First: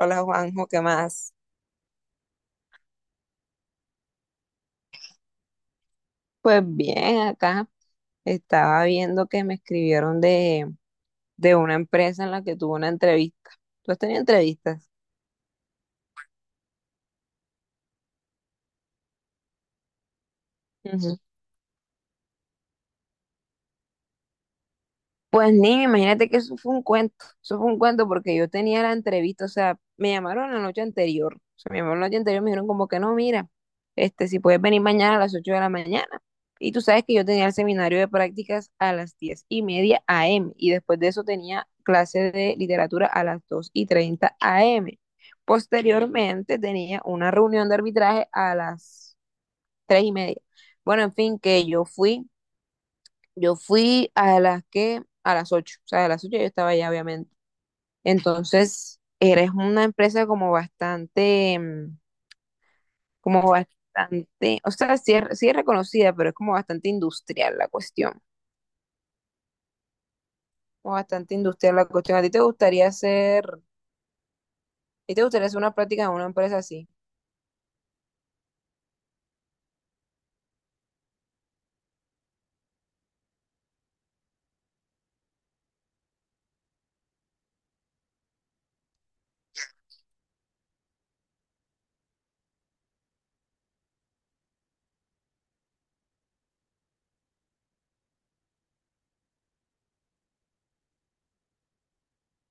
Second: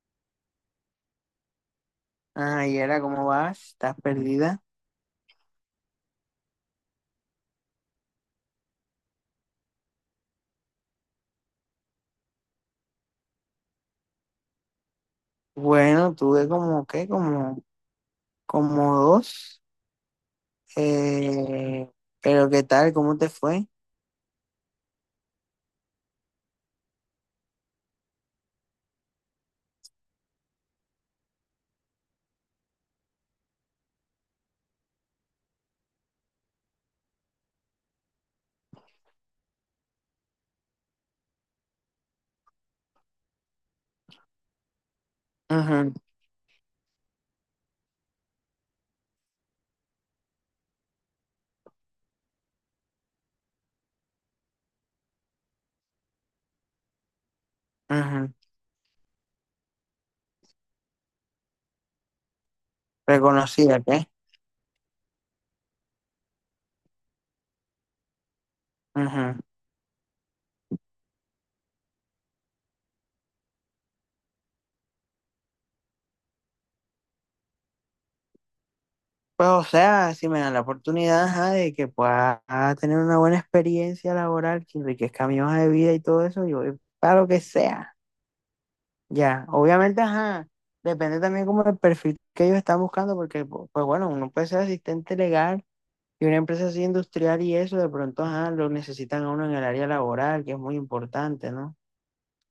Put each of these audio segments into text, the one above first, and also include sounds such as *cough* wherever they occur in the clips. Hola Juanjo, ¿qué más? Ah, y era, ¿cómo vas? ¿Estás perdida? Pues bien, acá estaba viendo que me escribieron de una empresa en la que tuve una entrevista. ¿Tú has tenido entrevistas? Bueno, tuve como, ¿qué? Como, como dos. Eh, pero ¿qué tal? ¿Cómo te fue? Pues niño, imagínate que eso fue un cuento, eso fue un cuento porque yo tenía la entrevista, o sea, me llamaron la noche anterior, me dijeron como que no, mira, si puedes venir mañana a las 8 de la mañana. Y tú sabes que yo tenía el seminario de prácticas a las 10:30 AM y después de eso tenía clase de literatura a las dos y 30 AM. Ujú, Posteriormente tenía una reunión de arbitraje a las 3:30. Bueno, en fin, que yo fui. Yo fui a las 8, o sea, a las 8 yo estaba allá, obviamente. ujú. Entonces, eres una empresa como bastante, como Reconocida, ¿qué? bastante, o sea, sí es reconocida, pero es como bastante industrial la cuestión. Ujú. Como bastante industrial la cuestión. A ti te gustaría hacer una práctica en una empresa así? Pues, o sea, si me dan la oportunidad, ajá, de que pueda tener una buena experiencia laboral, que enriquezca mi hoja de vida y todo eso, yo voy para lo que sea. Ya, obviamente, ajá, depende también como del perfil que ellos están buscando, porque, pues bueno, uno puede ser asistente legal y una empresa así industrial y eso, de pronto, ajá, lo necesitan a uno en el área laboral, que es muy importante, ¿no?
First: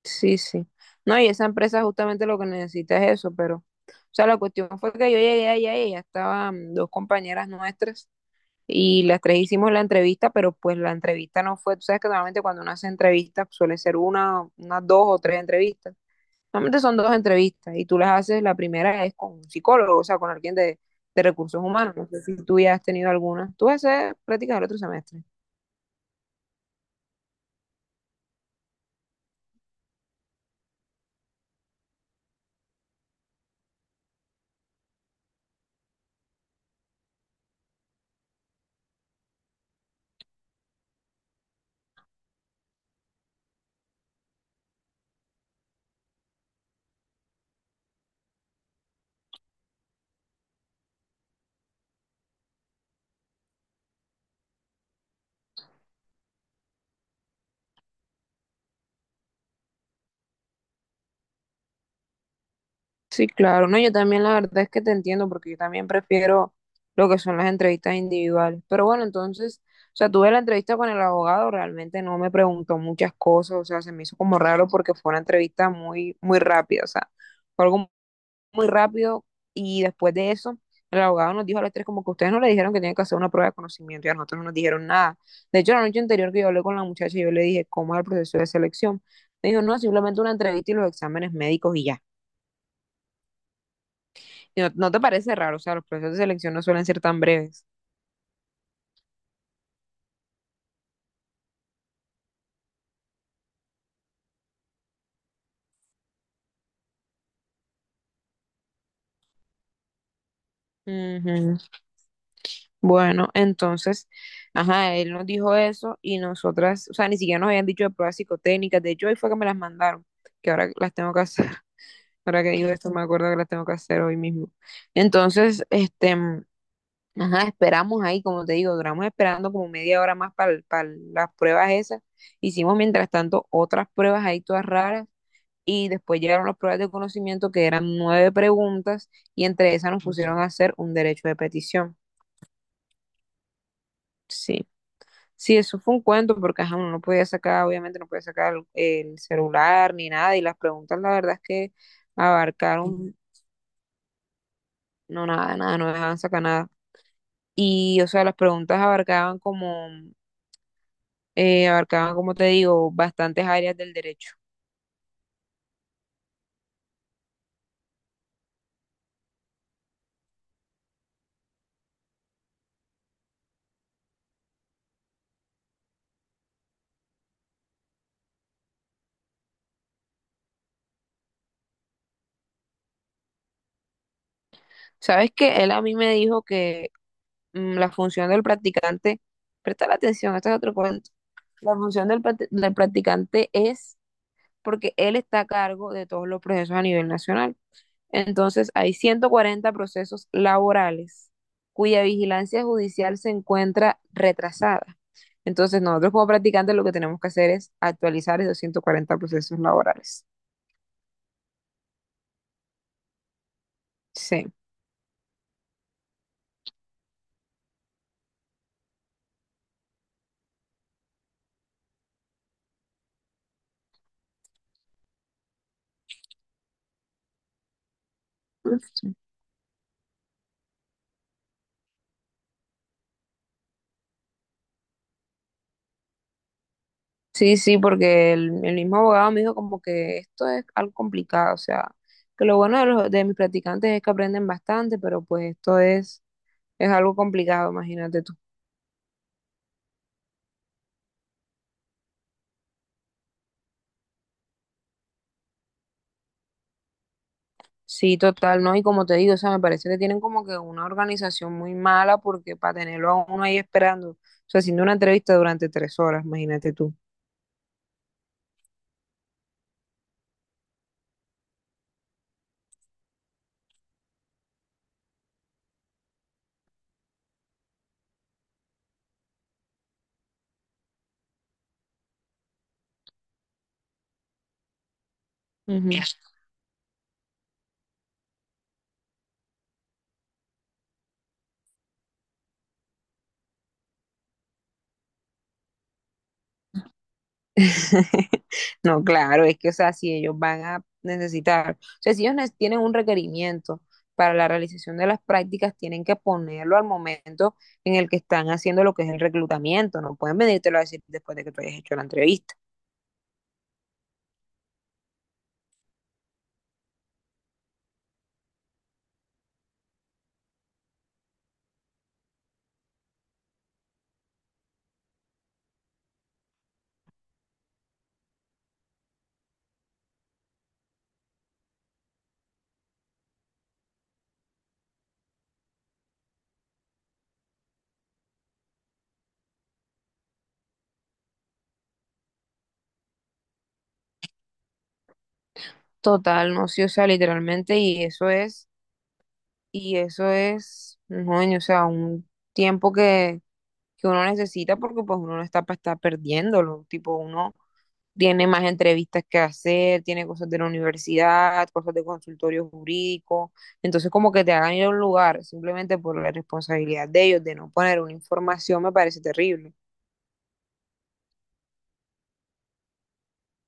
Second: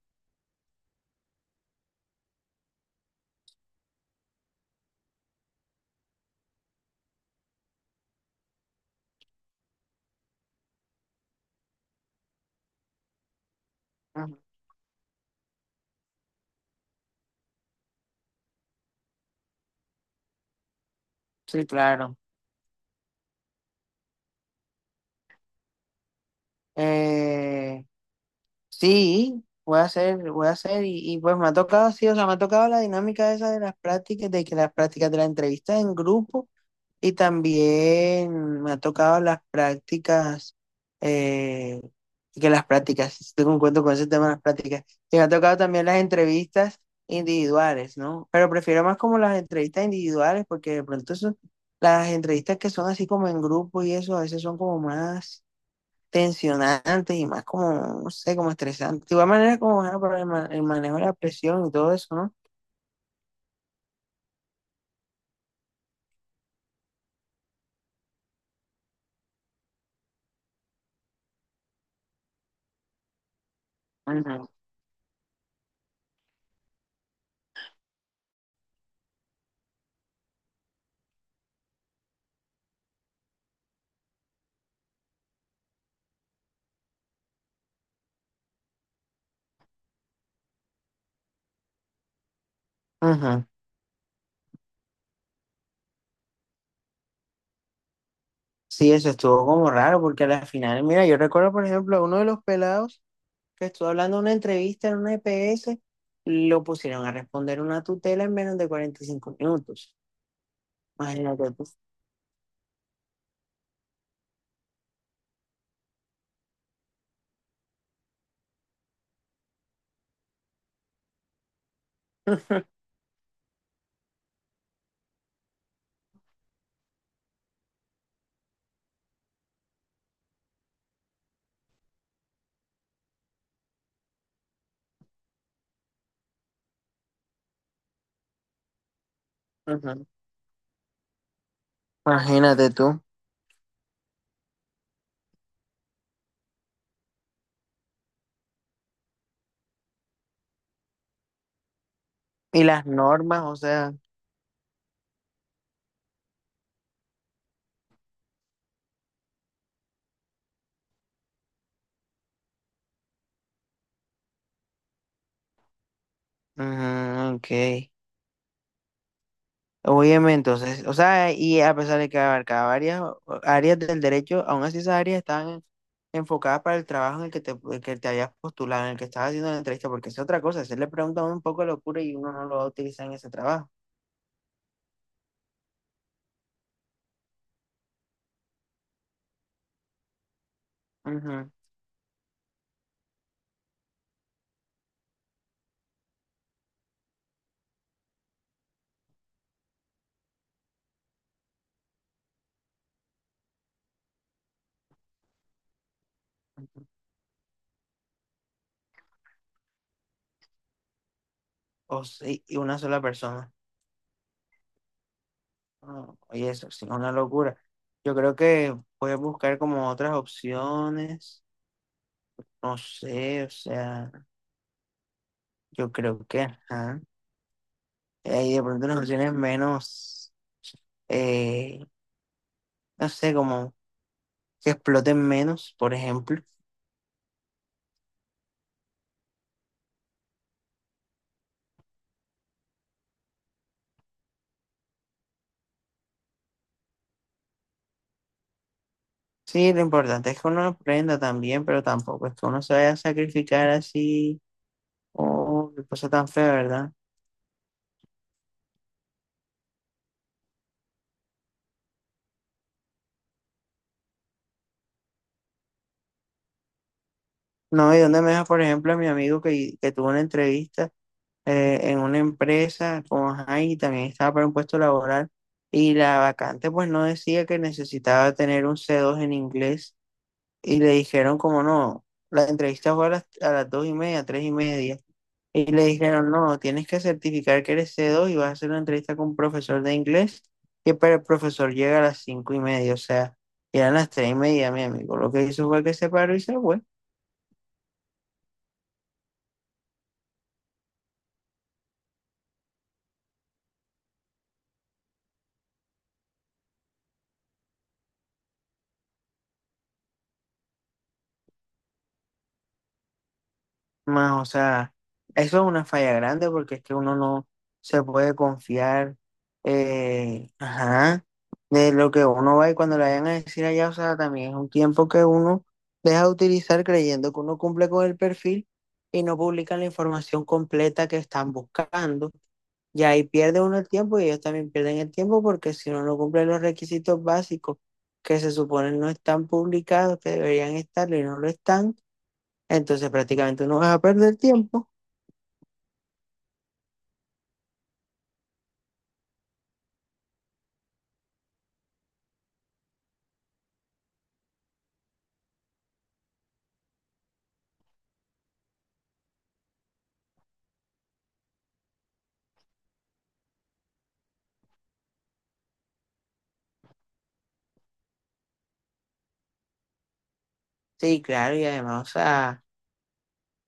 Sí, sí. No, y esa empresa justamente lo que necesita es eso, pero, o sea, la cuestión fue que yo llegué allá y ya estaban dos compañeras nuestras y las tres hicimos la entrevista, pero pues la entrevista no fue, tú sabes que normalmente cuando uno hace entrevistas pues, suele ser Ujú. Unas dos o tres entrevistas. Normalmente son dos entrevistas y tú las haces, la primera es con un psicólogo, o sea, con alguien de recursos Sí, humanos. No claro. sé si tú ya has tenido alguna. Tú vas a hacer prácticas el otro semestre. Eh, sí, voy a hacer, y pues me ha tocado, sí, o sea, me ha tocado la dinámica esa de las prácticas, de que las prácticas de la entrevista en grupo, y también me ha tocado las prácticas, eh, que las prácticas, sí, tengo un cuento con ese tema de las prácticas, y me ha tocado también las entrevistas individuales, ¿no? Pero prefiero más como las entrevistas individuales, porque de pronto eso, las entrevistas que son así como en grupo y eso, a veces son como más tensionantes y más como, no sé, como estresantes. De igual manera como ah, para el, el manejo de la presión y todo eso, ¿no? Sí, claro, no, yo también la verdad es que te entiendo porque yo también prefiero lo que son las entrevistas individuales. Pero bueno, entonces, o sea, tuve la entrevista con el abogado, realmente no me preguntó muchas cosas, o sea, se me hizo como Ujú. raro porque fue una entrevista muy, muy rápida, o sea, fue algo muy rápido y después de eso, el abogado nos dijo a las tres como que ustedes no le dijeron que tienen que hacer una prueba de conocimiento y a nosotros no nos dijeron nada. De hecho, la noche anterior que yo hablé con la muchacha, yo le dije, ¿cómo es el proceso de selección? Me dijo, no, simplemente una entrevista y los exámenes médicos y ya. Ujú. ¿No, no te parece raro? O sea, los procesos de selección no suelen ser tan breves. Sí, eso estuvo como raro porque a la final, mira, yo recuerdo, por ejemplo, a uno de los pelados que estuvo hablando en una entrevista en una EPS, lo pusieron a responder una tutela en menos de 45 minutos. Imagínate Ujú. tú. Bueno, entonces, ajá, él nos dijo eso y nosotras, o sea, ni siquiera nos habían dicho de pruebas psicotécnicas. De hecho, hoy fue que me las mandaron, que ahora las tengo que hacer. *laughs* Ahora que digo esto, *laughs* me acuerdo que las tengo que hacer hoy mismo. Entonces, ajá, esperamos ahí, como te digo, duramos esperando como media hora más para las pruebas esas. Hicimos mientras tanto otras pruebas ahí todas raras y después llegaron las pruebas de conocimiento que eran nueve preguntas y entre esas nos Ujú. pusieron a hacer un derecho de petición. Imagínate tú. Sí, sí, eso fue un cuento porque ajá, uno no podía sacar, obviamente no podía sacar el celular ni nada y las preguntas la verdad es que Y las abarcaron, normas, o sea, no nada, nada, no dejaban sacar nada. Y o sea, las preguntas abarcaban como te digo, bastantes áreas del derecho. ujú, ok. Óyeme, entonces, o sea, y a pesar de que abarcaba varias áreas del derecho, aún así esas áreas estaban enfocadas para el trabajo en el que te habías postulado, en el que estabas haciendo la entrevista, porque es otra cosa, se le pregunta a uno un poco de locura y uno no lo va a utilizar en ese trabajo. ¿Sabes que él a mí me dijo que la función del practicante, presta la atención, este es otro cuento? Ujú. La función del del practicante es porque él está a cargo de todos los procesos a nivel nacional. Entonces, hay 140 procesos laborales cuya vigilancia judicial se encuentra retrasada. Entonces, nosotros como practicantes lo que tenemos que hacer es actualizar esos 140 procesos laborales. O sí, y una sola persona. Sí. No, oye, eso sí, es una locura. Yo creo que puedes buscar como otras opciones, no sé, o sea, yo creo que, ajá, hay de pronto unas opciones menos... Eh, no sé, como que exploten menos, por ejemplo. Sí, sí, porque el mismo abogado me dijo como que esto es algo complicado, o sea, que lo bueno de mis practicantes es que aprenden bastante, pero pues esto es algo complicado, imagínate tú. Sí, lo importante es que uno aprenda también, pero tampoco es que uno se vaya a sacrificar así o qué cosa tan fea, ¿verdad? Sí, total, ¿no? Y como te digo, o sea, me parece que tienen como que una organización muy mala porque para tenerlo a uno ahí esperando, o sea, haciendo una entrevista durante 3 horas, imagínate tú. No, y donde me deja, por ejemplo, a mi amigo que tuvo una entrevista en una empresa con Jaime y también estaba para un puesto laboral y la vacante pues no decía que necesitaba tener un C2 en inglés y le dijeron como no, la entrevista fue a las 2:30, 3:30. Y le Ujú. dijeron, no, tienes que certificar que eres C2 y vas a hacer una entrevista con un profesor de inglés, que para el profesor llega a las 5:30, o sea, eran las 3:30, mi amigo. Lo que hizo fue que se paró y se fue. *laughs* No, claro, es que, o sea, si ellos van a necesitar, o sea, si ellos tienen un requerimiento para la realización de las prácticas, tienen que ponerlo al momento en el que están haciendo lo que es el reclutamiento, no pueden venírtelo a decir después de que tú hayas hecho la entrevista. Más, o sea, eso es una falla grande porque es que uno no se puede confiar, ajá, de lo que uno va y cuando le vayan a decir allá, o sea, también es un tiempo que uno deja de utilizar creyendo que uno cumple con el perfil y no publican la información completa que están buscando. Y ahí pierde uno el tiempo y ellos también pierden el tiempo porque si uno no cumple los requisitos básicos que se supone no están publicados, que deberían estarlo y no lo están, entonces prácticamente uno va a perder tiempo. Total, no, sí, o sea, literalmente, y eso es. Y eso es, coño, o sea, un tiempo que uno necesita porque pues uno no está para estar perdiéndolo. Tipo, uno tiene más entrevistas que hacer, tiene cosas de la universidad, cosas de consultorio jurídico. Entonces, como que te hagan ir a un lugar simplemente por la responsabilidad de ellos de no poner una información me parece terrible. Sí, claro, y además, o sea,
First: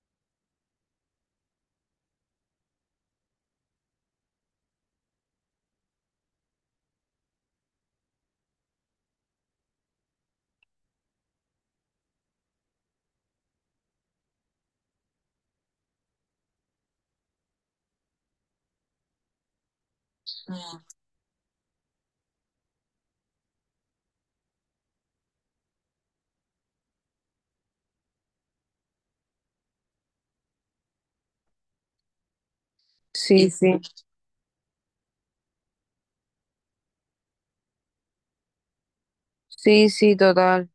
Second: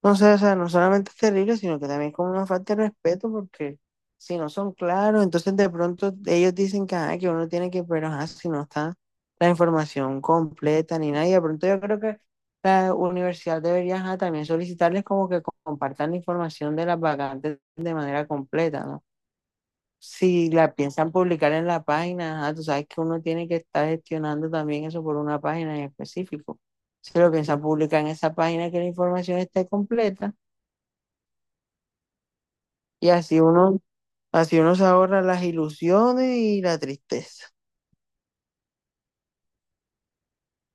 no sé, o sea, no solamente es terrible, sino que también es como una falta de respeto porque si no son claros, entonces de pronto ellos dicen que, ajá, que uno tiene que, pero ajá, si no está la información completa ni nada, y de pronto yo creo que la universidad debería ajá, también solicitarles como que compartan la información de las vacantes de manera completa, ¿no? Si la piensan publicar en la página, ajá, tú sabes que uno tiene que estar gestionando también eso por una página en específico. Si lo piensan publicar en esa página que la información esté completa y Sí, sí. así uno se ahorra las ilusiones y la tristeza. Sí, sí, total.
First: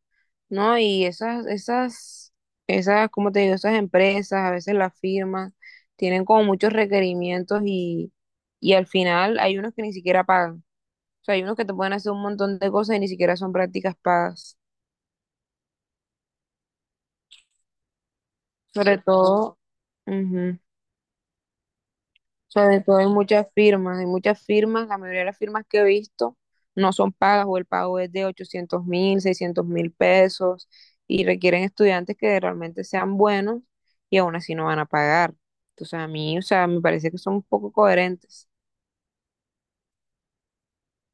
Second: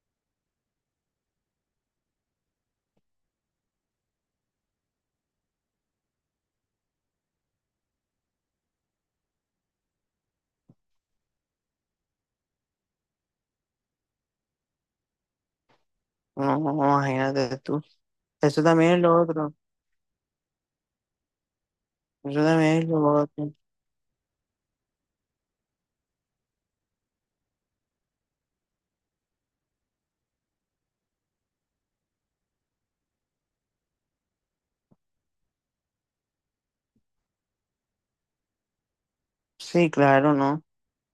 No, y esas, ¿cómo te digo? Esas empresas, a veces las firmas, tienen como muchos requerimientos y al final hay unos que ni siquiera pagan. O sea, hay unos que te pueden hacer un montón de cosas y ni siquiera son prácticas pagas. No, no, no, imagínate tú. Eso también Sobre es lo otro. todo, ujú, Eso también sobre es todo lo hay muchas otro. firmas, la mayoría de las firmas que he visto no son pagas o el pago es de 800.000, 600.000 pesos y requieren estudiantes que realmente sean buenos y aún así no van a pagar. Entonces a mí, o sea, me parece que son un poco coherentes. Sí, claro, no.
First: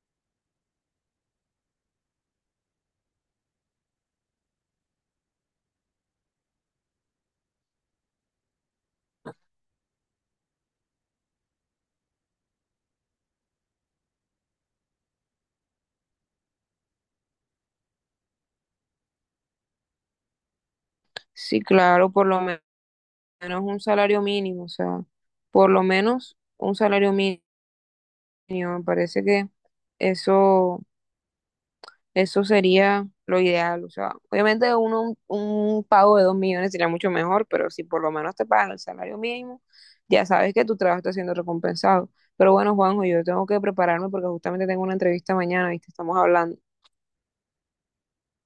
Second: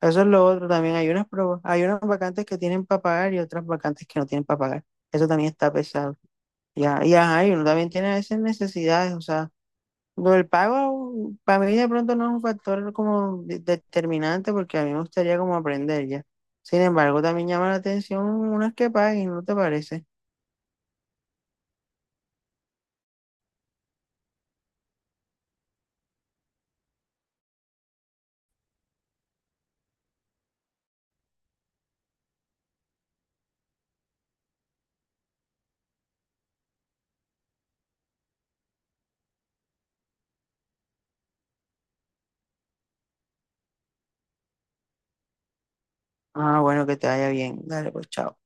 Eso es lo otro también. Hay unas pro- hay unas vacantes que tienen para pagar y otras vacantes que no tienen para pagar. Eso también está pesado. Ya, y ajá, y uno también tiene a veces necesidades. O sea, lo del pago para mí de pronto no es un factor como determinante porque a mí me gustaría como aprender ya. Sin embargo, también llama la atención unas que paguen, ¿no te parece? Sí, claro, menos un salario mínimo, o sea, por lo menos un salario mínimo, me parece que eso Eso sería lo ideal. O sea, obviamente uno, un pago de 2 millones sería mucho mejor, pero si por lo menos te pagan el salario mínimo, ya sabes que tu trabajo está siendo recompensado. Pero bueno, Juanjo, yo tengo que prepararme porque justamente tengo una entrevista mañana, ¿viste? Estamos Ah, hablando. bueno, que te vaya bien. Dale, pues chao.